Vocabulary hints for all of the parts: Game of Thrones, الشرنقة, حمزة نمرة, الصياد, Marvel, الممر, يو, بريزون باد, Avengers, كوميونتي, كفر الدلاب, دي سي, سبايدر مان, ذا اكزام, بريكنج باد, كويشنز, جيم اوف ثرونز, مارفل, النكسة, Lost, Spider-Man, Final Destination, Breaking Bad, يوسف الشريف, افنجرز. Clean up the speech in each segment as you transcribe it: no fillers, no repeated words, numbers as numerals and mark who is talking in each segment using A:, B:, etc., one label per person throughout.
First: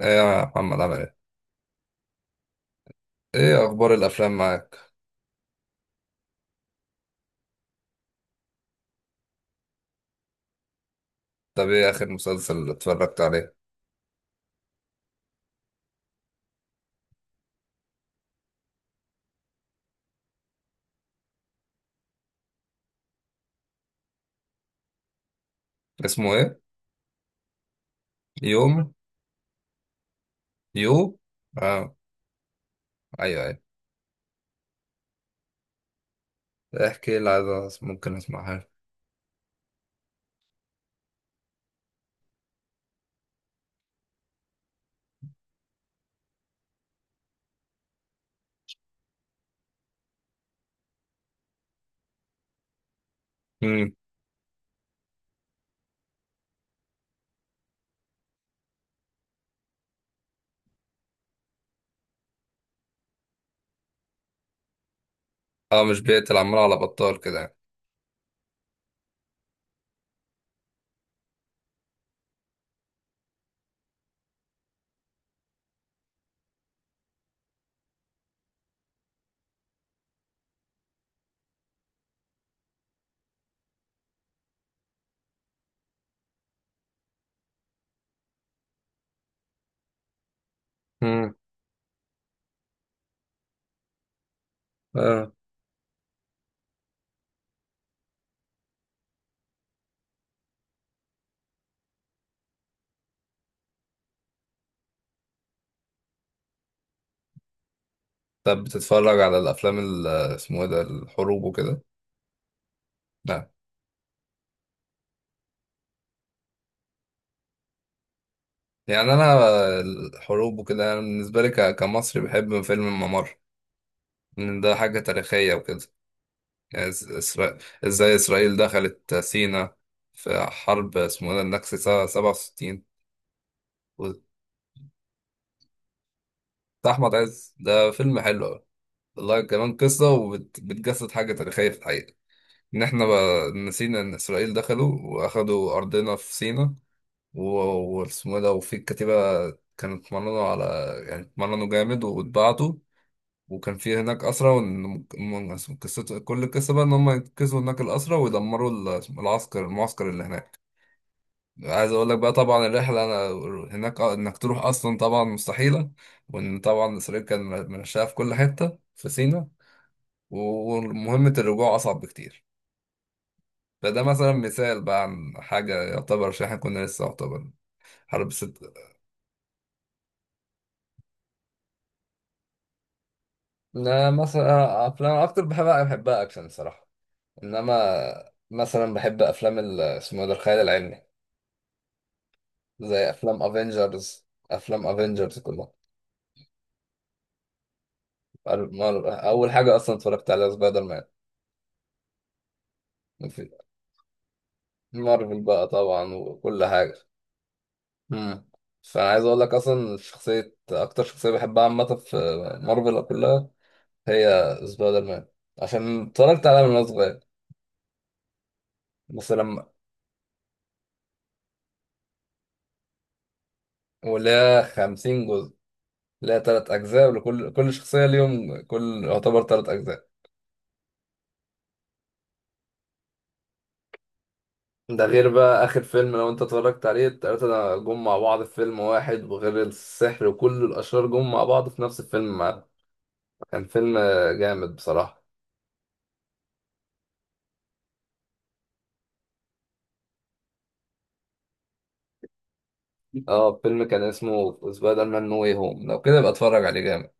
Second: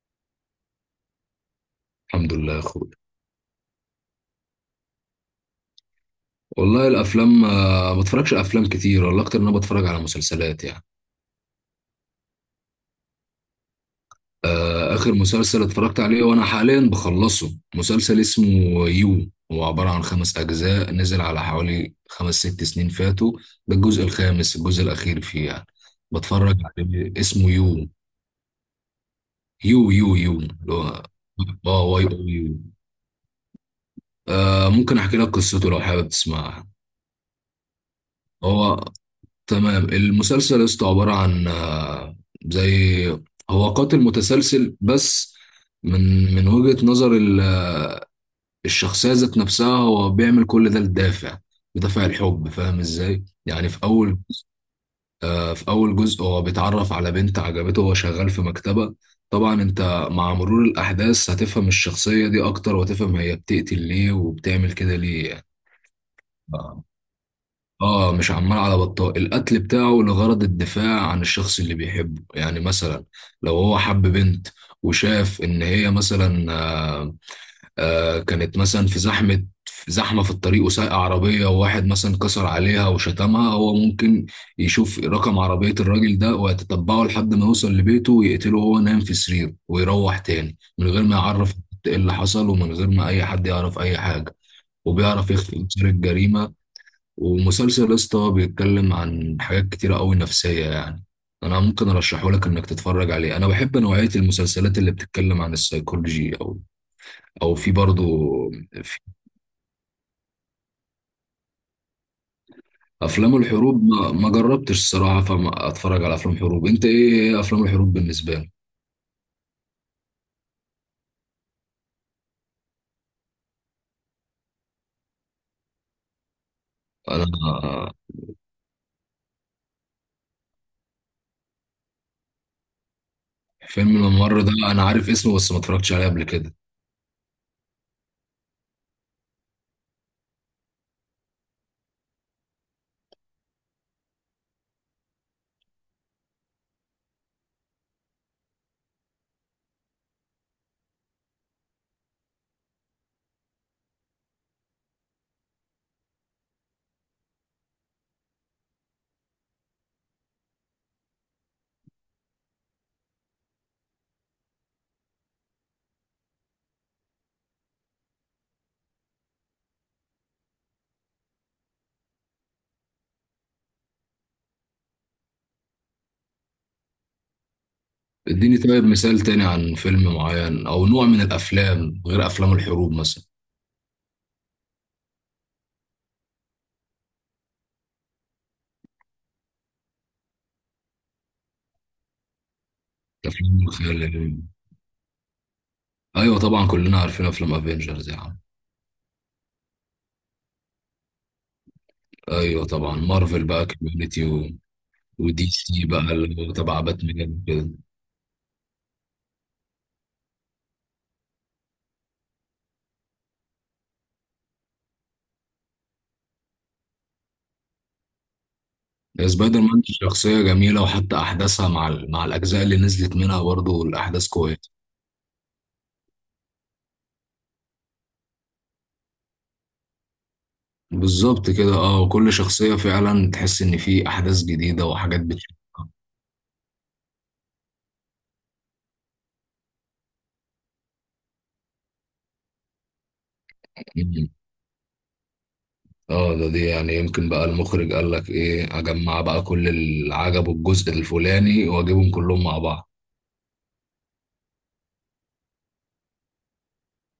A: ايه يا محمد عامل ايه؟
B: الحمد لله يا اخويا.
A: ايه اخبار الافلام معاك؟
B: والله الافلام ما بتفرجش على افلام كتير، والله اكتر ان انا بتفرج على مسلسلات يعني.
A: طب ايه اخر مسلسل اتفرجت عليه؟
B: اخر مسلسل اتفرجت عليه وانا حاليا بخلصه مسلسل اسمه يو، هو عبارة عن خمس اجزاء نزل على حوالي خمس ست سنين فاتوا، ده الجزء الخامس الجزء الاخير فيه يعني.
A: اسمه
B: بتفرج
A: ايه؟
B: عليه اسمه يو
A: يوم
B: يو يو يو اللي هو
A: يو؟
B: اه
A: اه،
B: واي او يو.
A: ايوه ايوه.
B: ممكن احكي لك قصته لو حابب تسمعها؟
A: احكي لي عايز ممكن اسمعها.
B: هو تمام. المسلسل يا اسطى عبارة عن زي، هو قاتل متسلسل بس من وجهة نظر الشخصية ذات نفسها، هو بيعمل كل ده لدافع، بدافع الحب، فاهم ازاي؟ يعني في
A: امم.
B: أول، في أول جزء هو بيتعرف على بنت عجبته وهو شغال في مكتبة. طبعا انت مع مرور الأحداث هتفهم الشخصية دي أكتر، وهتفهم هي بتقتل ليه وبتعمل كده ليه يعني.
A: اه مش بيقتل عمال على
B: آه.
A: بطال كده يعني.
B: اه مش عمال على بطال، القتل بتاعه لغرض الدفاع عن الشخص اللي بيحبه، يعني مثلا لو هو حب بنت وشاف ان هي مثلا آه كانت مثلا في زحمة، في الطريق وسايقة عربية، وواحد مثلا كسر عليها وشتمها، هو ممكن يشوف رقم عربية الراجل ده ويتتبعه لحد ما يوصل لبيته ويقتله وهو نايم في سريره، ويروح تاني من غير ما
A: امم.
B: يعرف ايه اللي حصل ومن غير ما اي حد يعرف اي حاجة، وبيعرف
A: اه،
B: يخفي اثار الجريمة. ومسلسل اسطى بيتكلم عن حاجات كتيرة قوي نفسية يعني. انا ممكن ارشحه لك انك تتفرج عليه، انا بحب نوعية المسلسلات اللي بتتكلم عن السيكولوجي او او في برضو.
A: طب
B: في
A: بتتفرج على الافلام اسمه ايه ده الحروب وكده؟
B: افلام
A: لا،
B: الحروب ما جربتش الصراحة، فما اتفرج على افلام حروب. انت ايه، افلام الحروب بالنسبة لك؟
A: يعني انا الحروب وكده انا بالنسبه لي كمصري بحب فيلم الممر، لان ده حاجه تاريخيه وكده. إز- إسرا-
B: انا
A: ازاي اسرائيل دخلت سينا في حرب اسمه إيه ده النكسة سنة 67،
B: فيلم
A: بتاع
B: الممر ده انا عارف اسمه بس ما اتفرجتش عليه قبل كده.
A: احمد عز، ده فيلم حلو أوي. والله كمان قصة وبتجسد حاجة تاريخية في الحقيقة، ان احنا بقى نسينا ان اسرائيل دخلوا واخدوا ارضنا في سينا. و- واسمه إيه ده وفي الكتيبة كانوا اتمرنوا على، يعني اتمرنوا جامد واتبعتوا، وكان في هناك أسرى. وإن قصته، كل القصة بقى إن هم ينقذوا هناك الأسرى ويدمروا العسكر المعسكر اللي هناك. عايز اقول لك بقى طبعا الرحله انا هناك، انك تروح اصلا طبعا مستحيله، وان طبعا اسرائيل كان منشاه في كل حته في سيناء، ومهمه الرجوع اصعب بكتير. فده مثلا مثال بقى عن حاجه يعتبر، عشان احنا كنا لسه يعتبر حرب ست.
B: اديني طيب مثال تاني عن فيلم معين او نوع من الافلام غير افلام الحروب مثلا.
A: انا مثلا افلام اكتر بحبها بحبها اكشن الصراحه، انما مثلا بحب افلام اسمه ده الخيال العلمي، زي افلام
B: افلام الخيال
A: افنجرز.
B: العلمي.
A: افلام افنجرز كلها.
B: ايوه طبعا كلنا عارفين افلام افنجرز يا عم.
A: اول حاجه اصلا اتفرجت عليها سبايدر
B: ايوه طبعا مارفل
A: مان.
B: بقى كوميونتي و...
A: مارفل
B: ودي
A: بقى
B: سي بقى
A: طبعا
B: اللي هو
A: وكل
B: تبع
A: حاجة.
B: باتمان كده.
A: مم. فأنا عايز أقول لك أصلا شخصية أكتر شخصية بحبها عامة في مارفل كلها هي سبايدر مان، عشان اتفرجت عليها من وأنا صغير. بس
B: سبايدر
A: لما
B: مان شخصيه جميله، وحتى احداثها مع ال... مع الاجزاء اللي نزلت منها برضه الاحداث
A: واللي هي
B: كويسه.
A: 50 جزء، اللي هي تلات أجزاء، ولكل كل شخصية ليهم، كل يعتبر تلات أجزاء.
B: بالظبط كده اه، وكل شخصيه فعلا تحس ان في احداث جديده
A: ده
B: وحاجات
A: غير بقى آخر
B: بتشوفها.
A: فيلم لو أنت اتفرجت عليه، التلاتة ده جم مع بعض في فيلم واحد، وغير السحر وكل الأشرار جم مع بعض في نفس الفيلم معاه. كان فيلم
B: مم.
A: جامد بصراحة.
B: اه ده دي يعني يمكن بقى المخرج قال لك ايه، اجمع بقى كل اللي عجبه الجزء الفلاني واجيبهم كلهم مع بعض.
A: اه فيلم كان اسمه سبايدر مان نو واي هوم، لو كده يبقى اتفرج عليه جامد،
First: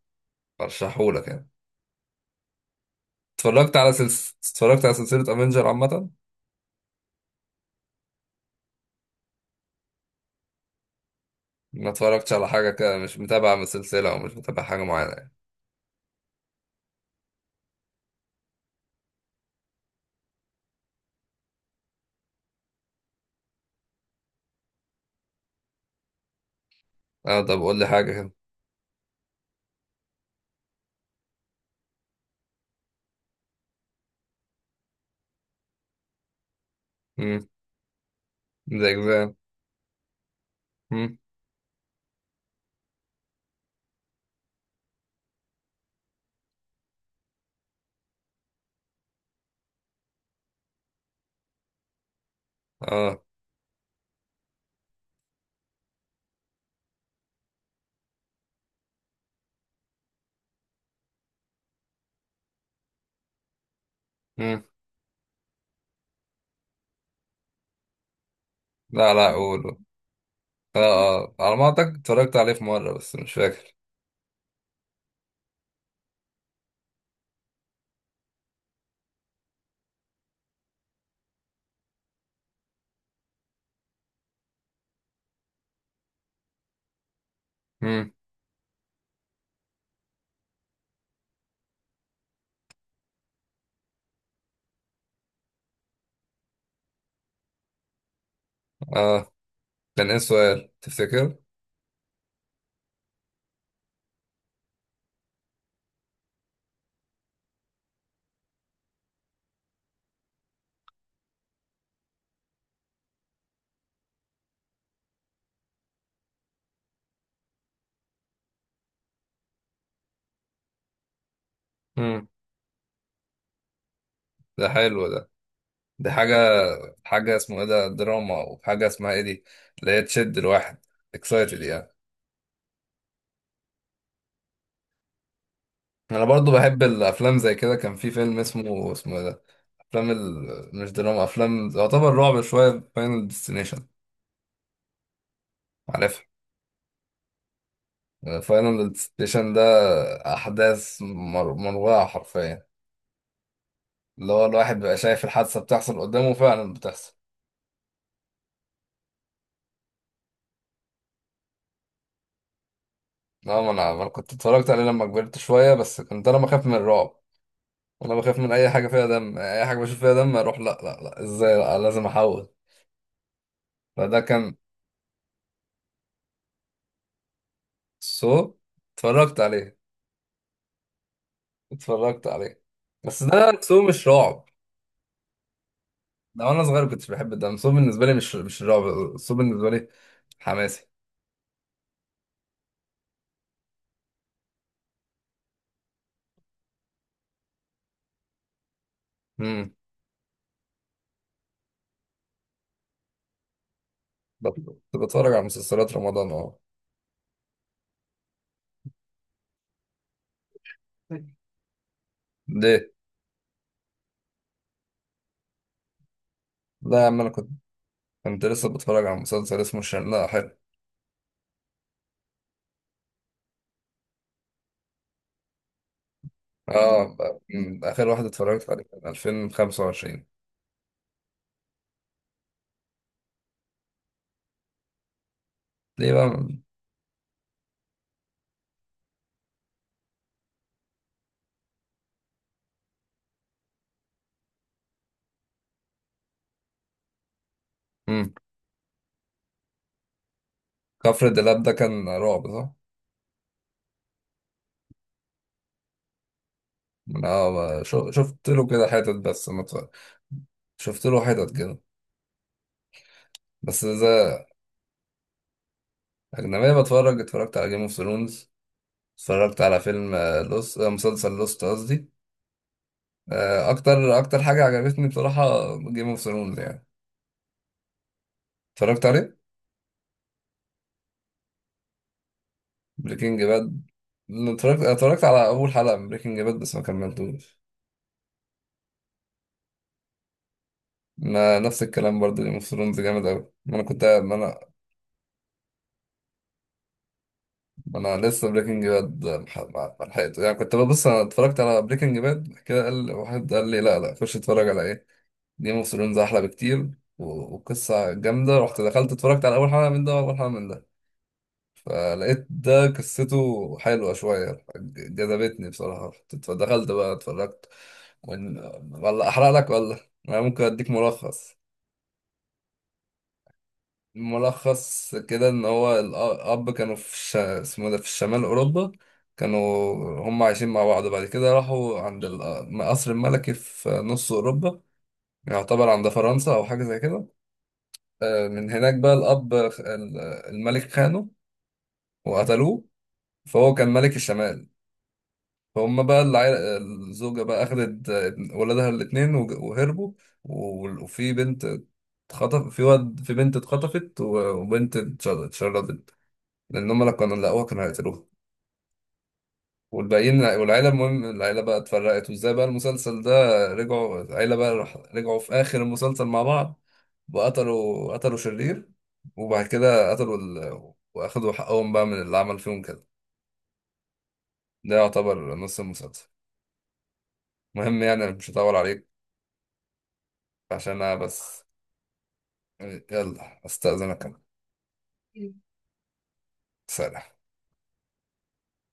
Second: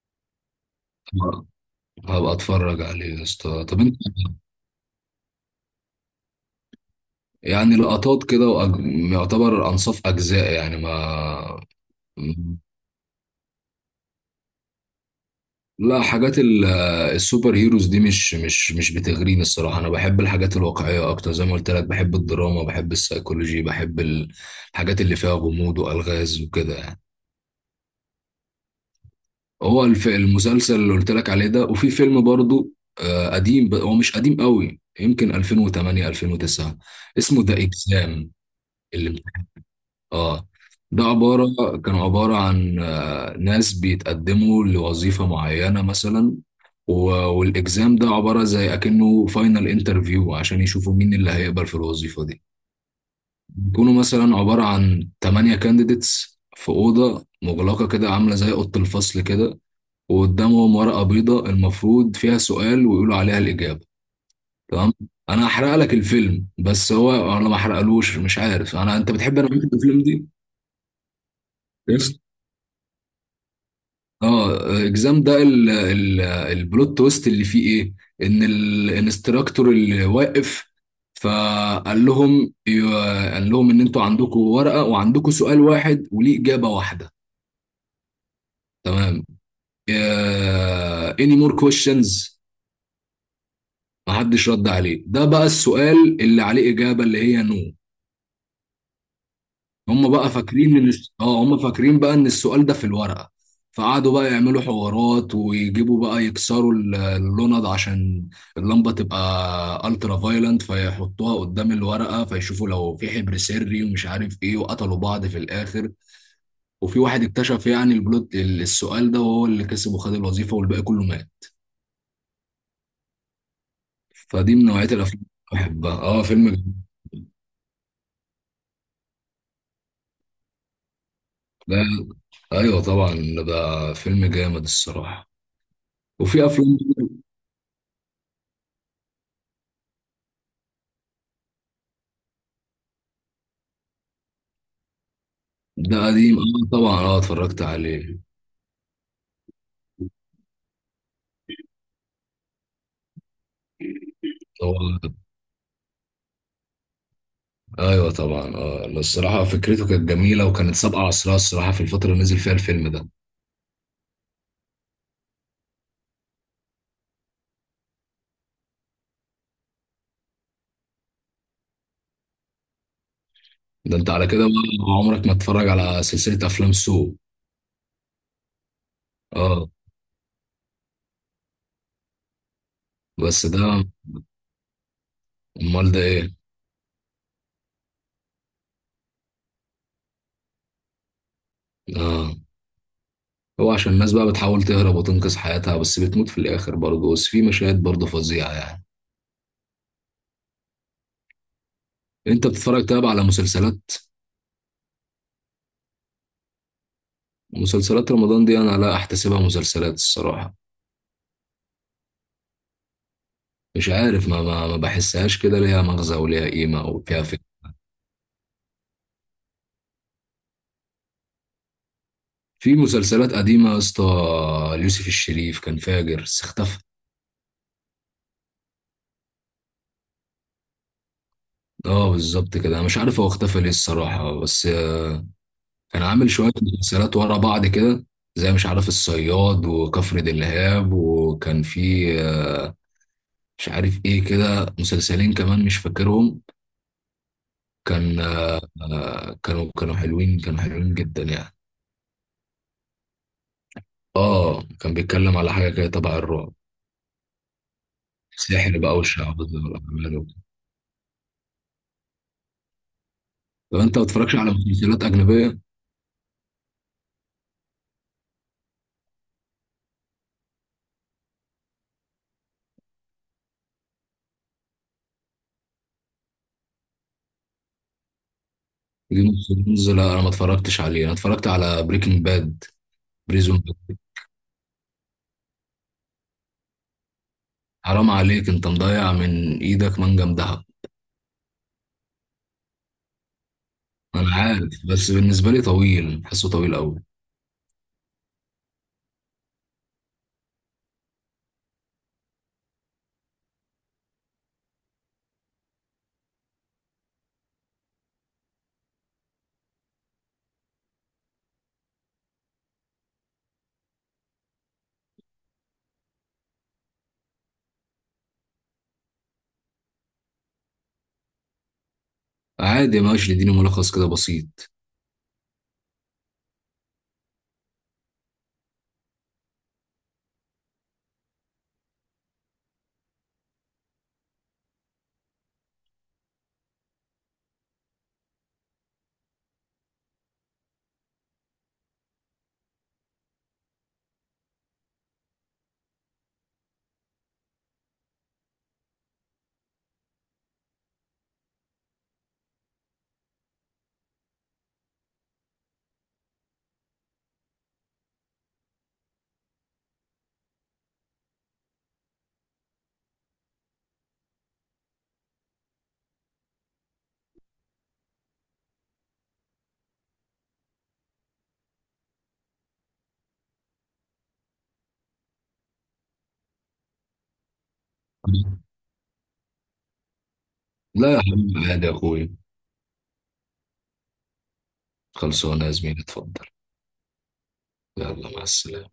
A: ارشحهولك
B: آه،
A: يعني.
B: هبقى اتفرج عليه يا اسطى.
A: اتفرجت
B: طب
A: على
B: انت؟
A: اتفرجت على سلسلة افنجر عامة.
B: يعني لقطات كده وأج... يعتبر أنصاف أجزاء يعني، ما
A: ما اتفرجتش على حاجة كده، مش متابع من السلسلة او مش متابع حاجة معينة يعني.
B: لا، حاجات السوبر هيروز دي مش بتغريني الصراحة، أنا بحب الحاجات الواقعية أكتر زي ما قلت لك، بحب الدراما بحب السيكولوجي بحب الحاجات اللي فيها غموض وألغاز وكده يعني.
A: اه طب قول لي حاجة كده.
B: هو المسلسل اللي قلت لك عليه ده، وفي فيلم برضو قديم، هو مش قديم قوي، يمكن 2008 2009، اسمه
A: امم.
B: ذا اكزام.
A: ذا
B: اللي
A: اكزام.
B: اه ده
A: امم.
B: عبارة، كانوا عبارة عن ناس بيتقدموا لوظيفة معينة مثلا، و- والإكزام ده عبارة زي أكنه فاينل انترفيو عشان يشوفوا مين اللي هيقبل في الوظيفة دي.
A: اه.
B: بيكونوا مثلا عبارة عن تمانية كانديديتس في أوضة مغلقة كده عاملة زي أوضة الفصل كده، وقدامهم ورقة بيضاء المفروض فيها سؤال ويقولوا عليها الإجابة.
A: امم.
B: تمام. أنا هحرق لك الفيلم بس هو أنا ما حرقلوش، مش عارف أنا، أنت
A: لا لا،
B: بتحب أنا
A: قول.
B: الأفلام دي.
A: اه. اه على ما اعتقد اتفرجت عليه في مرة بس مش فاكر.
B: اه اكزام ده ال البلوت تويست اللي فيه ايه، ان الانستراكتور اللي واقف فقال لهم، قال لهم ان انتوا عندكم ورقه وعندكم سؤال واحد وليه اجابه واحده.
A: امم.
B: تمام. اني مور كويشنز. محدش رد عليه، ده بقى السؤال اللي عليه اجابه اللي هي نو.
A: اه كان
B: هم
A: ايه
B: بقى
A: السؤال
B: فاكرين ان
A: تفتكر.
B: هم فاكرين بقى ان السؤال ده في الورقة، فقعدوا بقى يعملوا حوارات ويجيبوا بقى يكسروا اللوند عشان اللمبة تبقى الترا فايلنت فيحطوها قدام الورقة فيشوفوا لو في حبر سري ومش عارف ايه، وقتلوا بعض في الاخر. وفي واحد اكتشف يعني البلوت السؤال ده وهو اللي كسب وخد الوظيفة والباقي كله مات.
A: امم.
B: فدي من
A: ده
B: نوعية
A: حلو
B: الافلام
A: ده.
B: اللي بحبها،
A: دي
B: اه فيلم
A: حاجة،
B: جامد.
A: حاجة اسمه ايه ده دراما، وحاجة اسمها ايه دي اللي هي تشد الواحد، اكسايتد
B: ده
A: يعني.
B: ايوه طبعا، ده فيلم جامد الصراحة.
A: انا
B: وفي
A: برضو
B: افلام،
A: بحب الافلام زي كده. كان في فيلم اسمه اسمه ايه ده، افلام مش دراما، افلام يعتبر رعب شوية، فاينل ديستنيشن.
B: ده
A: عارفها؟
B: قديم اه، طبعا اه اتفرجت عليه
A: فاينل ديستنيشن ده احداث مروعة حرفيا، اللي هو الواحد بيبقى
B: طبعا.
A: شايف الحادثة بتحصل قدامه فعلا بتحصل.
B: ايوه طبعا اه، لا، الصراحه فكرته كانت جميله وكانت سابقه عصرها الصراحه في الفتره اللي نزل فيها الفيلم ده.
A: اه ما أنا كنت اتفرجت عليه لما كبرت شوية، بس كنت انا بخاف من الرعب. انا بخاف من اي حاجة فيها دم، اي حاجة بشوف فيها دم اروح لا لا لا، ازاي، لا لازم احول.
B: ده انت
A: فده
B: على كده
A: كان
B: بقى عمرك ما تتفرج على سلسله افلام سو.
A: سو. اتفرجت
B: اه
A: عليه، اتفرجت عليه، بس
B: بس
A: ده سو
B: ده،
A: مش رعب.
B: امال ده ايه؟
A: ده وانا صغير كنتش بحب، ده سو بالنسبه لي مش مش رعب، سو بالنسبه لي حماسي.
B: اه، هو عشان الناس بقى بتحاول تهرب وتنقذ حياتها بس بتموت في الاخر برضه، بس في مشاهد برضه فظيعه يعني.
A: امم.
B: انت بتتفرج طيب على مسلسلات؟
A: بت- كنت بتفرج على مسلسلات رمضان اه.
B: مسلسلات رمضان دي انا لا احتسبها مسلسلات الصراحه.
A: ليه؟
B: مش عارف، ما بحسهاش كده ليها مغزى وليها قيمة
A: لا يا عم
B: وفيها.
A: انا كنت، كنت لسه بتفرج على مسلسل اسمه الشرنقة حلو.
B: في مسلسلات قديمة يا اسطى، يوسف الشريف كان فاجر بس اختفى.
A: اه، أمم، اخر واحد اتفرجت عليه كان 2025.
B: اه بالظبط كده، انا مش عارف هو اختفى ليه الصراحة، بس كان
A: ليه
B: عامل شوية
A: بقى؟
B: مسلسلات ورا بعض كده، زي مش عارف الصياد وكفر دلهاب، وكان في مش عارف ايه كده، مسلسلين كمان مش فاكرهم، كان
A: امم.
B: كانوا حلوين، كانوا حلوين جدا
A: كفر
B: يعني.
A: الدلاب ده كان رعب صح؟
B: اه كان بيتكلم على حاجة كده تبع الرعب،
A: اه، شفت له
B: سحر
A: كده
B: بقى
A: حتت بس
B: والشعوذة
A: ما اتفرج-
B: والأعمال وكده.
A: شفت له حتت كده،
B: طب
A: بس
B: انت ما بتتفرجش
A: إذا.
B: على مسلسلات أجنبية؟
A: أجنبية بتفرج، اتفرجت على جيم اوف ثرونز، اتفرجت على فيلم لوست، مسلسل لوست قصدي. أكتر أكتر حاجة عجبتني بصراحة جيم اوف ثرونز يعني، اتفرجت
B: جيم
A: عليه.
B: اوف ثرونز لا انا ما اتفرجتش عليه، انا اتفرجت على بريكنج باد،
A: بريكنج
B: بريزون
A: باد؟
B: باد.
A: اتفرجت اتفرجت على أول حلقة من بريكنج باد بس ما كملتوش.
B: حرام عليك، انت مضيع من ايدك منجم دهب.
A: ما نفس الكلام برضه، جيم اوف ثرونز جامد أوي. ما أنا كنت ما
B: انا
A: أنا
B: عارف، بس بالنسبه لي طويل، حاسه طويل قوي.
A: ما أنا لسه بريكنج باد، ما لحقته يعني. كنت ببص، أنا اتفرجت على بريكنج باد كده، قال واحد قال لي لا لا، خش اتفرج على إيه، جيم اوف ثرونز احلى بكتير، وقصه جامده. رحت دخلت اتفرجت على اول حلقه من ده واول حلقه من ده، فلقيت ده قصته حلوه شويه، جذبتني بصراحه. دخلت بقى اتفرجت. ولا احرق لك ولا انا ممكن اديك ملخص.
B: عادي ماشي، اديني ملخص كده بسيط.
A: ملخص كده ان هو الاب كانوا في اسمه ده في الشمال اوروبا، كانوا هم عايشين مع بعض. بعد كده راحوا عند القصر الملكي في نص اوروبا، يعتبر عند فرنسا او حاجه زي كده. من هناك بقى الأب الملك خانه وقتلوه، فهو كان ملك الشمال. فهم بقى العيلة، الزوجة بقى أخدت ولادها الاتنين وهربوا. وفي بنت اتخطف في واد، في بنت اتخطفت، وبنت اتشردت لأن هم لو كانوا لقوها كانوا هيقتلوها. والباقيين والعيلة، المهم العيلة بقى اتفرقت. وازاي بقى المسلسل ده، رجعوا العيلة بقى رجعوا في آخر المسلسل مع بعض، وقتلوا قتلوا شرير، وبعد كده قتلوا وأخدوا حقهم بقى من اللي عمل فيهم كده. ده يعتبر نص المسلسل، المهم يعني مش هطول عليك عشان
B: لا
A: أنا
B: يا
A: بس.
B: حبيبي عادي يا اخوي.
A: يلا أستأذنك أنا،
B: خلصونا يا زميلي، اتفضل.
A: سلام.
B: يلا مع السلامه.